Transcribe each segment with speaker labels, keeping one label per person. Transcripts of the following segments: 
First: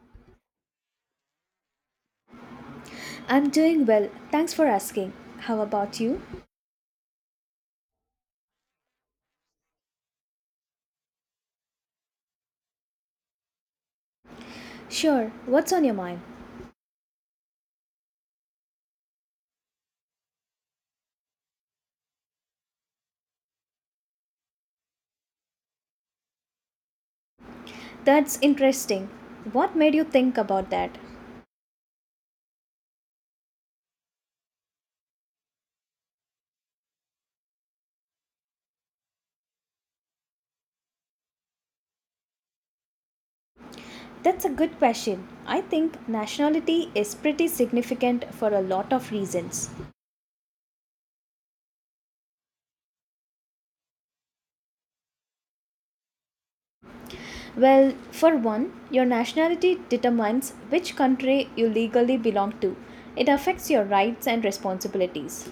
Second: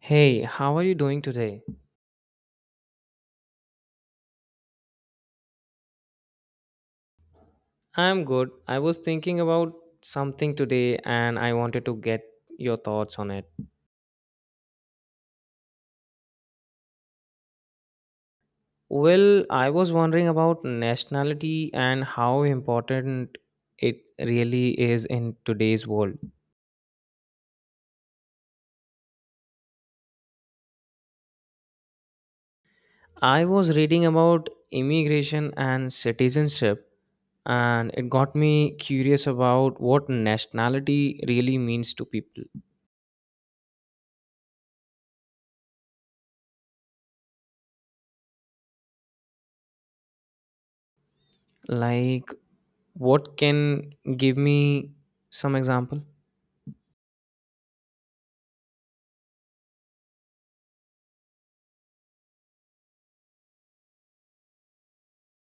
Speaker 1: Hey, how are you doing today?
Speaker 2: I'm doing well. Thanks for asking. How about you?
Speaker 1: I'm good. I was thinking about something today and I wanted to get your thoughts on it.
Speaker 2: Sure. What's on your mind?
Speaker 1: Well, I was wondering about nationality and how important it really is in today's world.
Speaker 2: That's interesting. What made you think about that?
Speaker 1: I was reading about immigration and citizenship and it got me curious about what nationality really means to people.
Speaker 2: That's a good question. I think nationality is pretty significant for a lot of reasons.
Speaker 1: Like, what can give me some example?
Speaker 2: Well, for one, your nationality determines which country you legally belong to. It affects your rights and responsibilities.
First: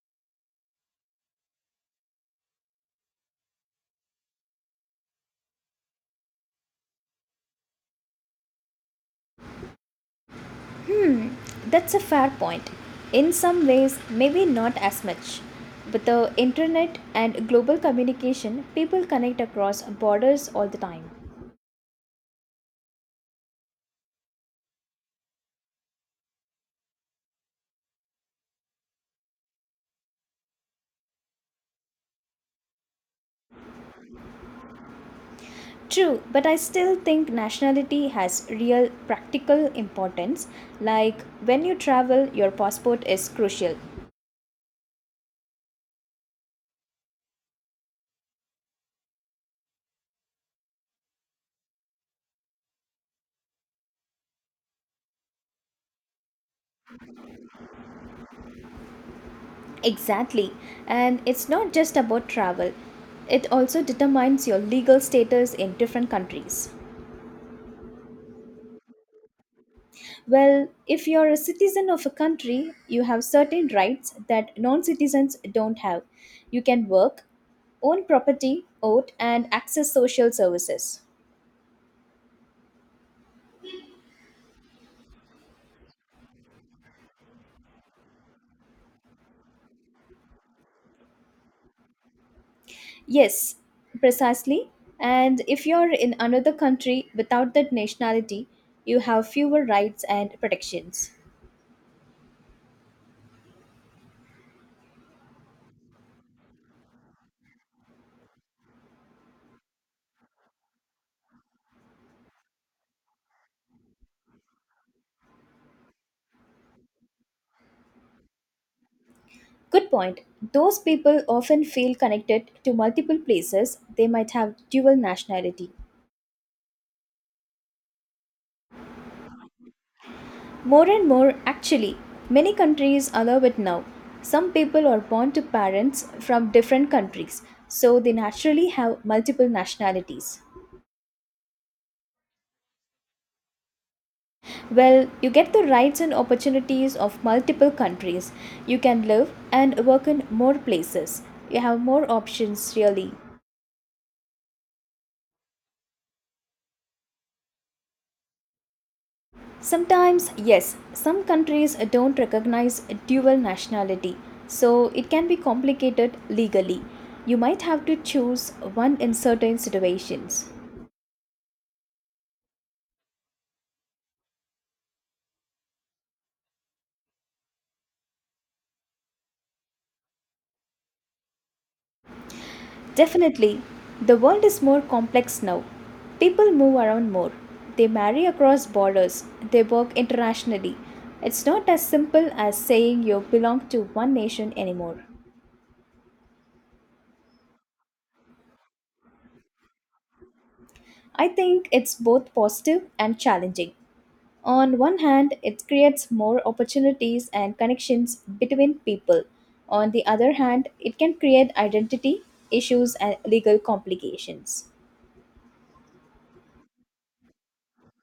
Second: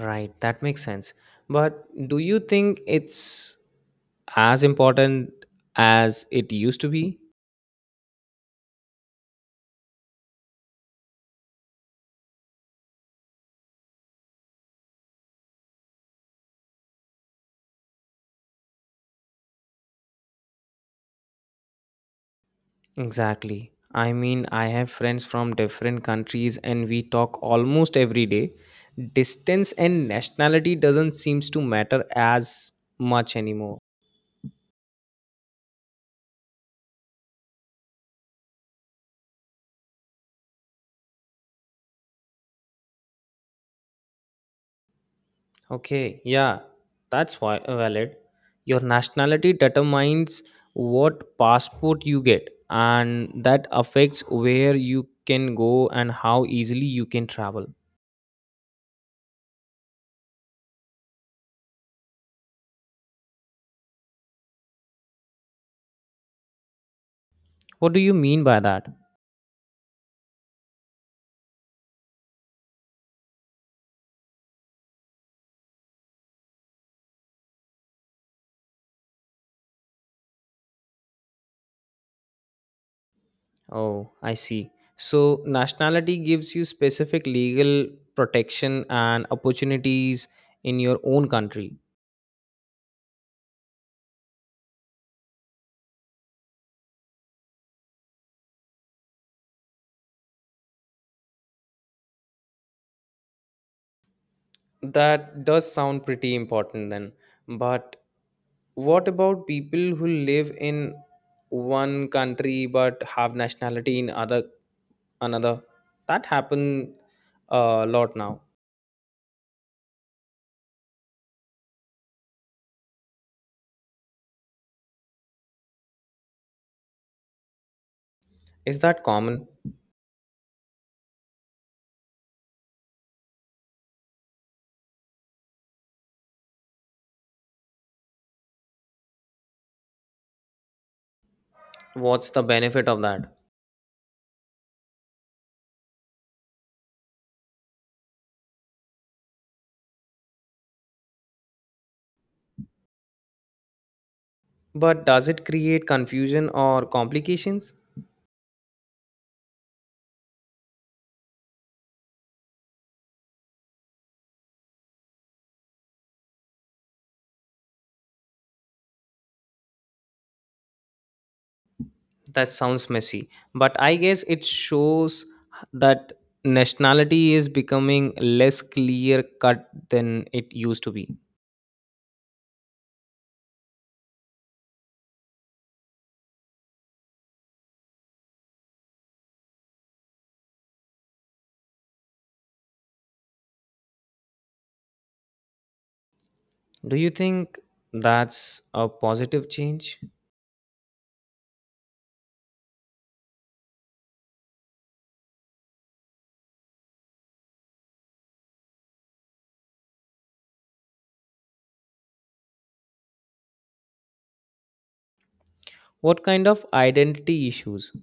Speaker 1: Right, that makes sense. But do you think it's as important as it used to be?
Speaker 2: That's a fair point. In some ways, maybe not as much. With the internet and global communication, people connect across borders all the time.
Speaker 1: Exactly. I mean, I have friends from different countries and we talk almost every day. Distance and nationality doesn't seems to matter as much anymore.
Speaker 2: True, but I still think nationality has real practical importance. Like when you travel, your passport is crucial.
Speaker 1: Okay, yeah, that's why valid. Your nationality determines what passport you get, and that affects where you can go and how easily you can travel.
Speaker 2: Exactly. And it's not just about travel, it also determines your legal status in different countries.
Speaker 1: What do you mean by that?
Speaker 2: Well, if you're a citizen of a country, you have certain rights that non citizens don't have. You can work, own property, vote, and access social services.
Speaker 1: Oh, I see. So, nationality gives you specific legal protection and opportunities in your own country.
Speaker 2: Yes, precisely. And if you're in another country without that nationality, you have fewer rights and protections.
Speaker 1: That does sound pretty important then. But what about people who live in one country but have nationality in other another? That happen a lot now.
Speaker 2: Good point. Those people often feel connected to multiple places, they might have dual nationality.
Speaker 1: Is that common?
Speaker 2: More and more, actually, many countries allow it now. Some people are born to parents from different countries, so they naturally have multiple nationalities.
Speaker 1: What's the benefit of that?
Speaker 2: Well, you get the rights and opportunities of multiple countries. You can live and work in more places. You have more options, really.
Speaker 1: But does it create confusion or complications?
Speaker 2: Sometimes, yes, some countries don't recognize dual nationality, so it can be complicated legally. You might have to choose one in certain situations.
Speaker 1: That sounds messy, but I guess it shows that nationality is becoming less clear cut than it used to be.
Speaker 2: Definitely, the world is more complex now. People move around more. They marry across borders. They work internationally. It's not as simple as saying you belong to one nation anymore.
Speaker 1: Do you think that's a positive change?
Speaker 2: I think it's both positive and challenging. On one hand, it creates more opportunities and connections between people. On the other hand, it can create identity issues and legal complications.
Speaker 1: What kind of identity issues?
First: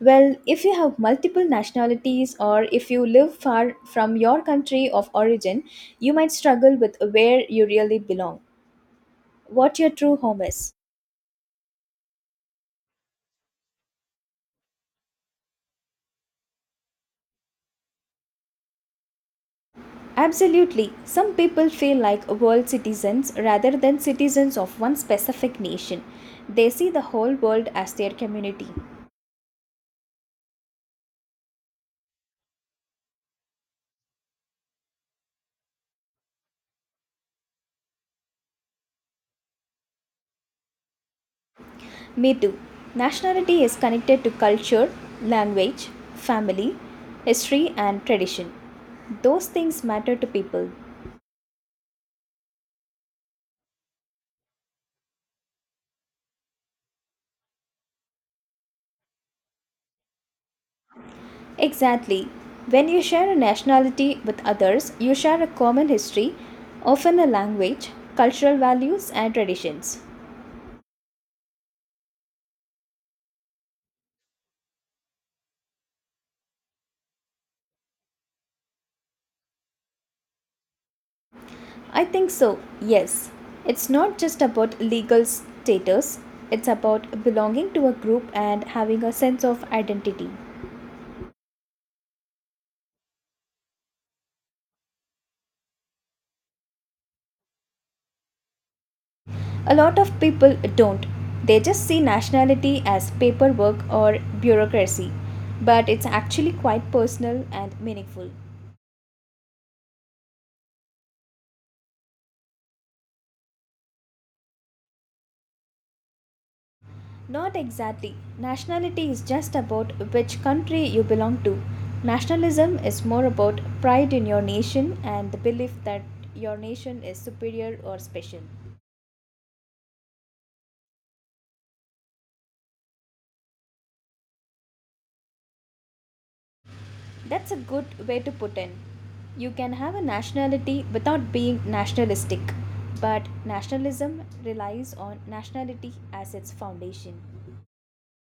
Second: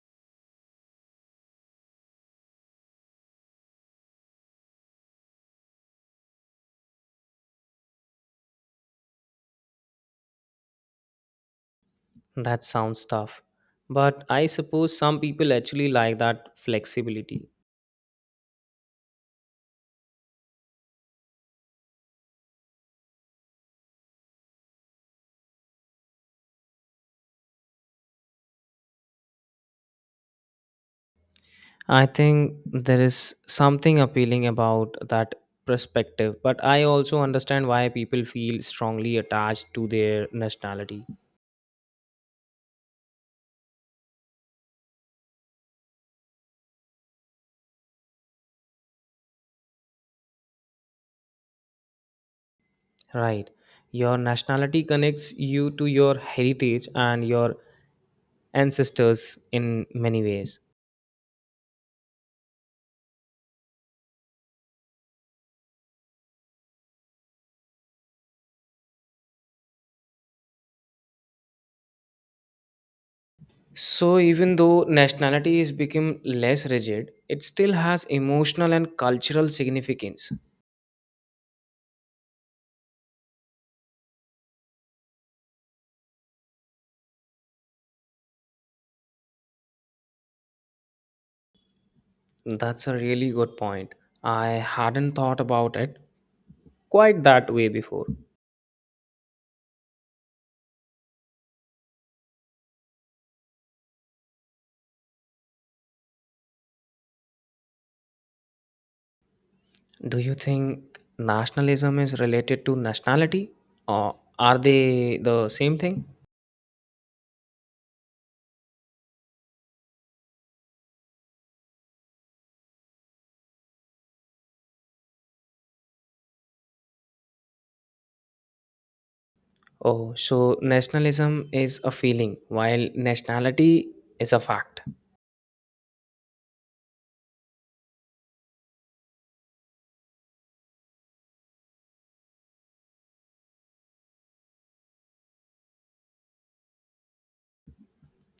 Speaker 2: Well, if you have multiple nationalities or if you live far from your country of origin, you might struggle with where you really belong, what your true home is.
Speaker 1: That sounds tough. But I suppose some people actually like that flexibility.
Speaker 2: Absolutely, some people feel like world citizens rather than citizens of one specific nation. They see the whole world as their community.
Speaker 1: I think there is something appealing about that perspective, but I also understand why people feel strongly attached to their nationality.
Speaker 2: Me too. Nationality is connected to culture, language, family, history, and tradition. Those things matter to people.
Speaker 1: Right. Your nationality connects you to your heritage and your ancestors in many ways.
Speaker 2: Exactly. When you share a nationality with others, you share a common history, often a language, cultural values, and traditions.
Speaker 1: So even though nationality has become less rigid, it still has emotional and cultural significance.
Speaker 2: I think so, yes. It's not just about legal status, it's about belonging to a group and having a sense of identity.
Speaker 1: That's a really good point. I hadn't thought about it quite that way before.
Speaker 2: A lot of people don't. They just see nationality as paperwork or bureaucracy, but it's actually quite personal and meaningful.
Speaker 1: Do you think nationalism is related to nationality or are they the same thing?
Speaker 2: Not exactly. Nationality is just about which country you belong to. Nationalism is more about pride in your nation and the belief that your nation is superior or special.
Speaker 1: Oh, so nationalism is a feeling while nationality is a fact.
Speaker 2: That's a good way to put in. You can have a nationality without being nationalistic, but nationalism relies on nationality as its foundation.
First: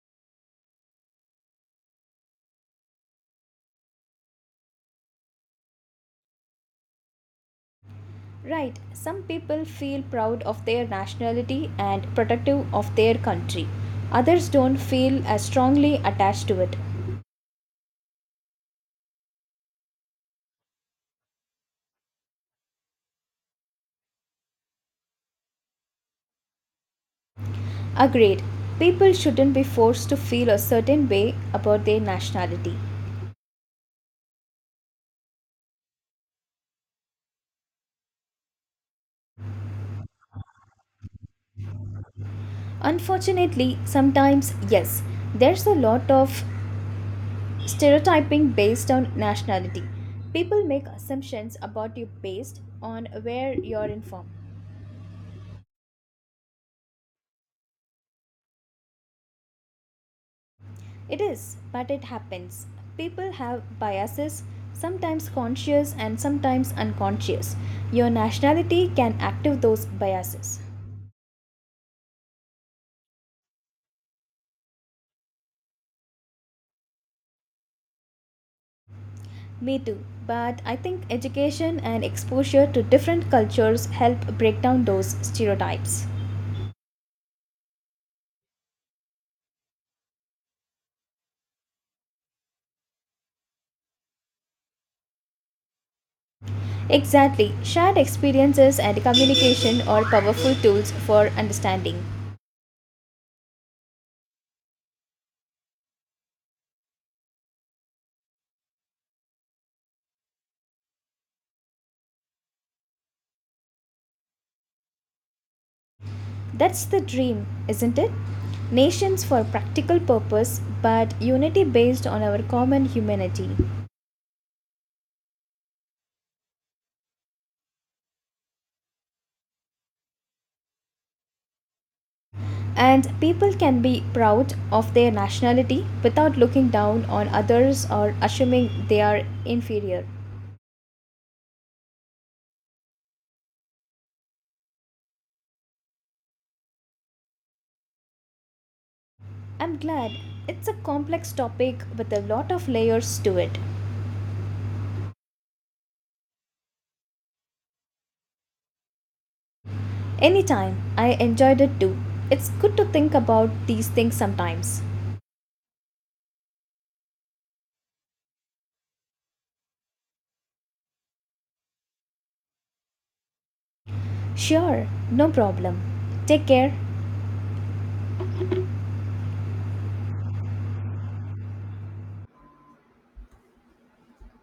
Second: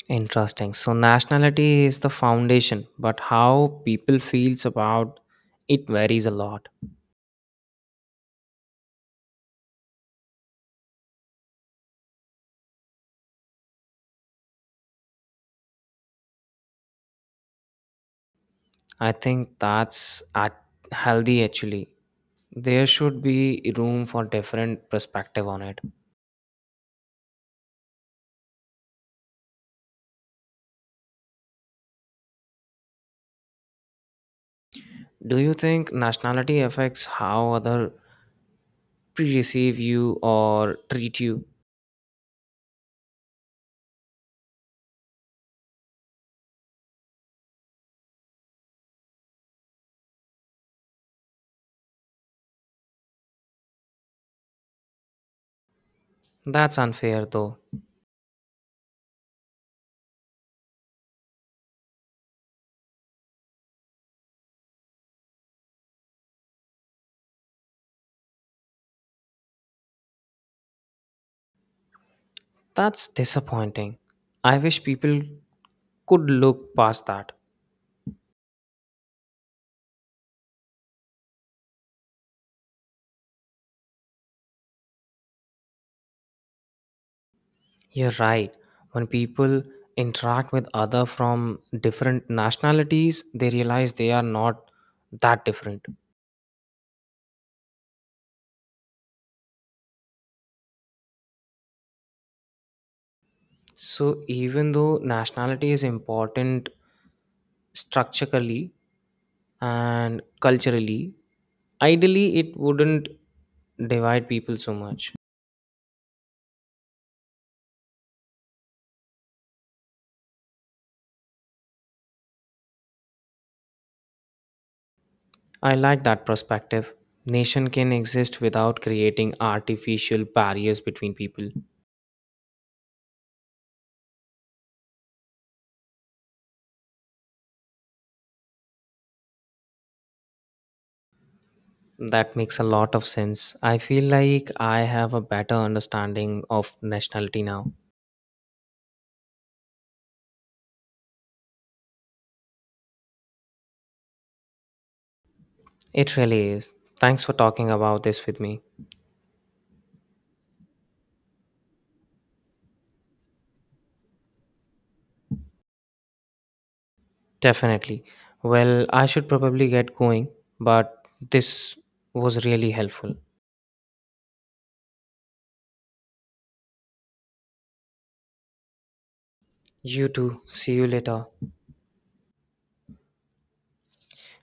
Speaker 1: Interesting. So nationality is the foundation, but how people feels about it varies a lot.
Speaker 2: Right, some people feel proud of their nationality and protective of their country. Others don't feel as strongly attached to it.
Speaker 1: I think that's at healthy actually. There should be room for different perspective on it.
Speaker 2: Agreed, people shouldn't be forced to feel a certain way about their nationality.
Speaker 1: Do you think nationality affects how other pre-receive you or treat you?
Speaker 2: Unfortunately, sometimes, yes, there's a lot of stereotyping based on nationality. People make assumptions about you based on where you're in from.
Speaker 1: That's unfair though.
Speaker 2: It is, but it happens. People have biases, sometimes conscious and sometimes unconscious. Your nationality can activate those biases.
Speaker 1: That's disappointing. I wish people could look past that.
Speaker 2: Me too, but I think education and exposure to different cultures help break down those stereotypes.
Speaker 1: You're right. When people interact with other from different nationalities, they realize they are not that different.
Speaker 2: Exactly, shared experiences and communication are powerful tools for understanding.
Speaker 1: So even though nationality is important structurally and culturally, ideally it wouldn't divide people so much.
Speaker 2: That's the dream, isn't it? Nations for practical purpose, but unity based on our common humanity.
Speaker 1: I like that perspective. Nation can exist without creating artificial barriers between people.
Speaker 2: And people can be proud of their nationality without looking down on others or assuming they are inferior.
Speaker 1: That makes a lot of sense. I feel like I have a better understanding of nationality now.
Speaker 2: I'm glad it's a complex topic with a lot of layers to it.
Speaker 1: It really is. Thanks for talking about this with me.
Speaker 2: Anytime, I enjoyed it too. It's good to think about these things sometimes.
Speaker 1: Definitely. Well, I should probably get going, but this was really helpful.
Speaker 2: Sure, no problem. Take care.
Speaker 1: You too. See you later.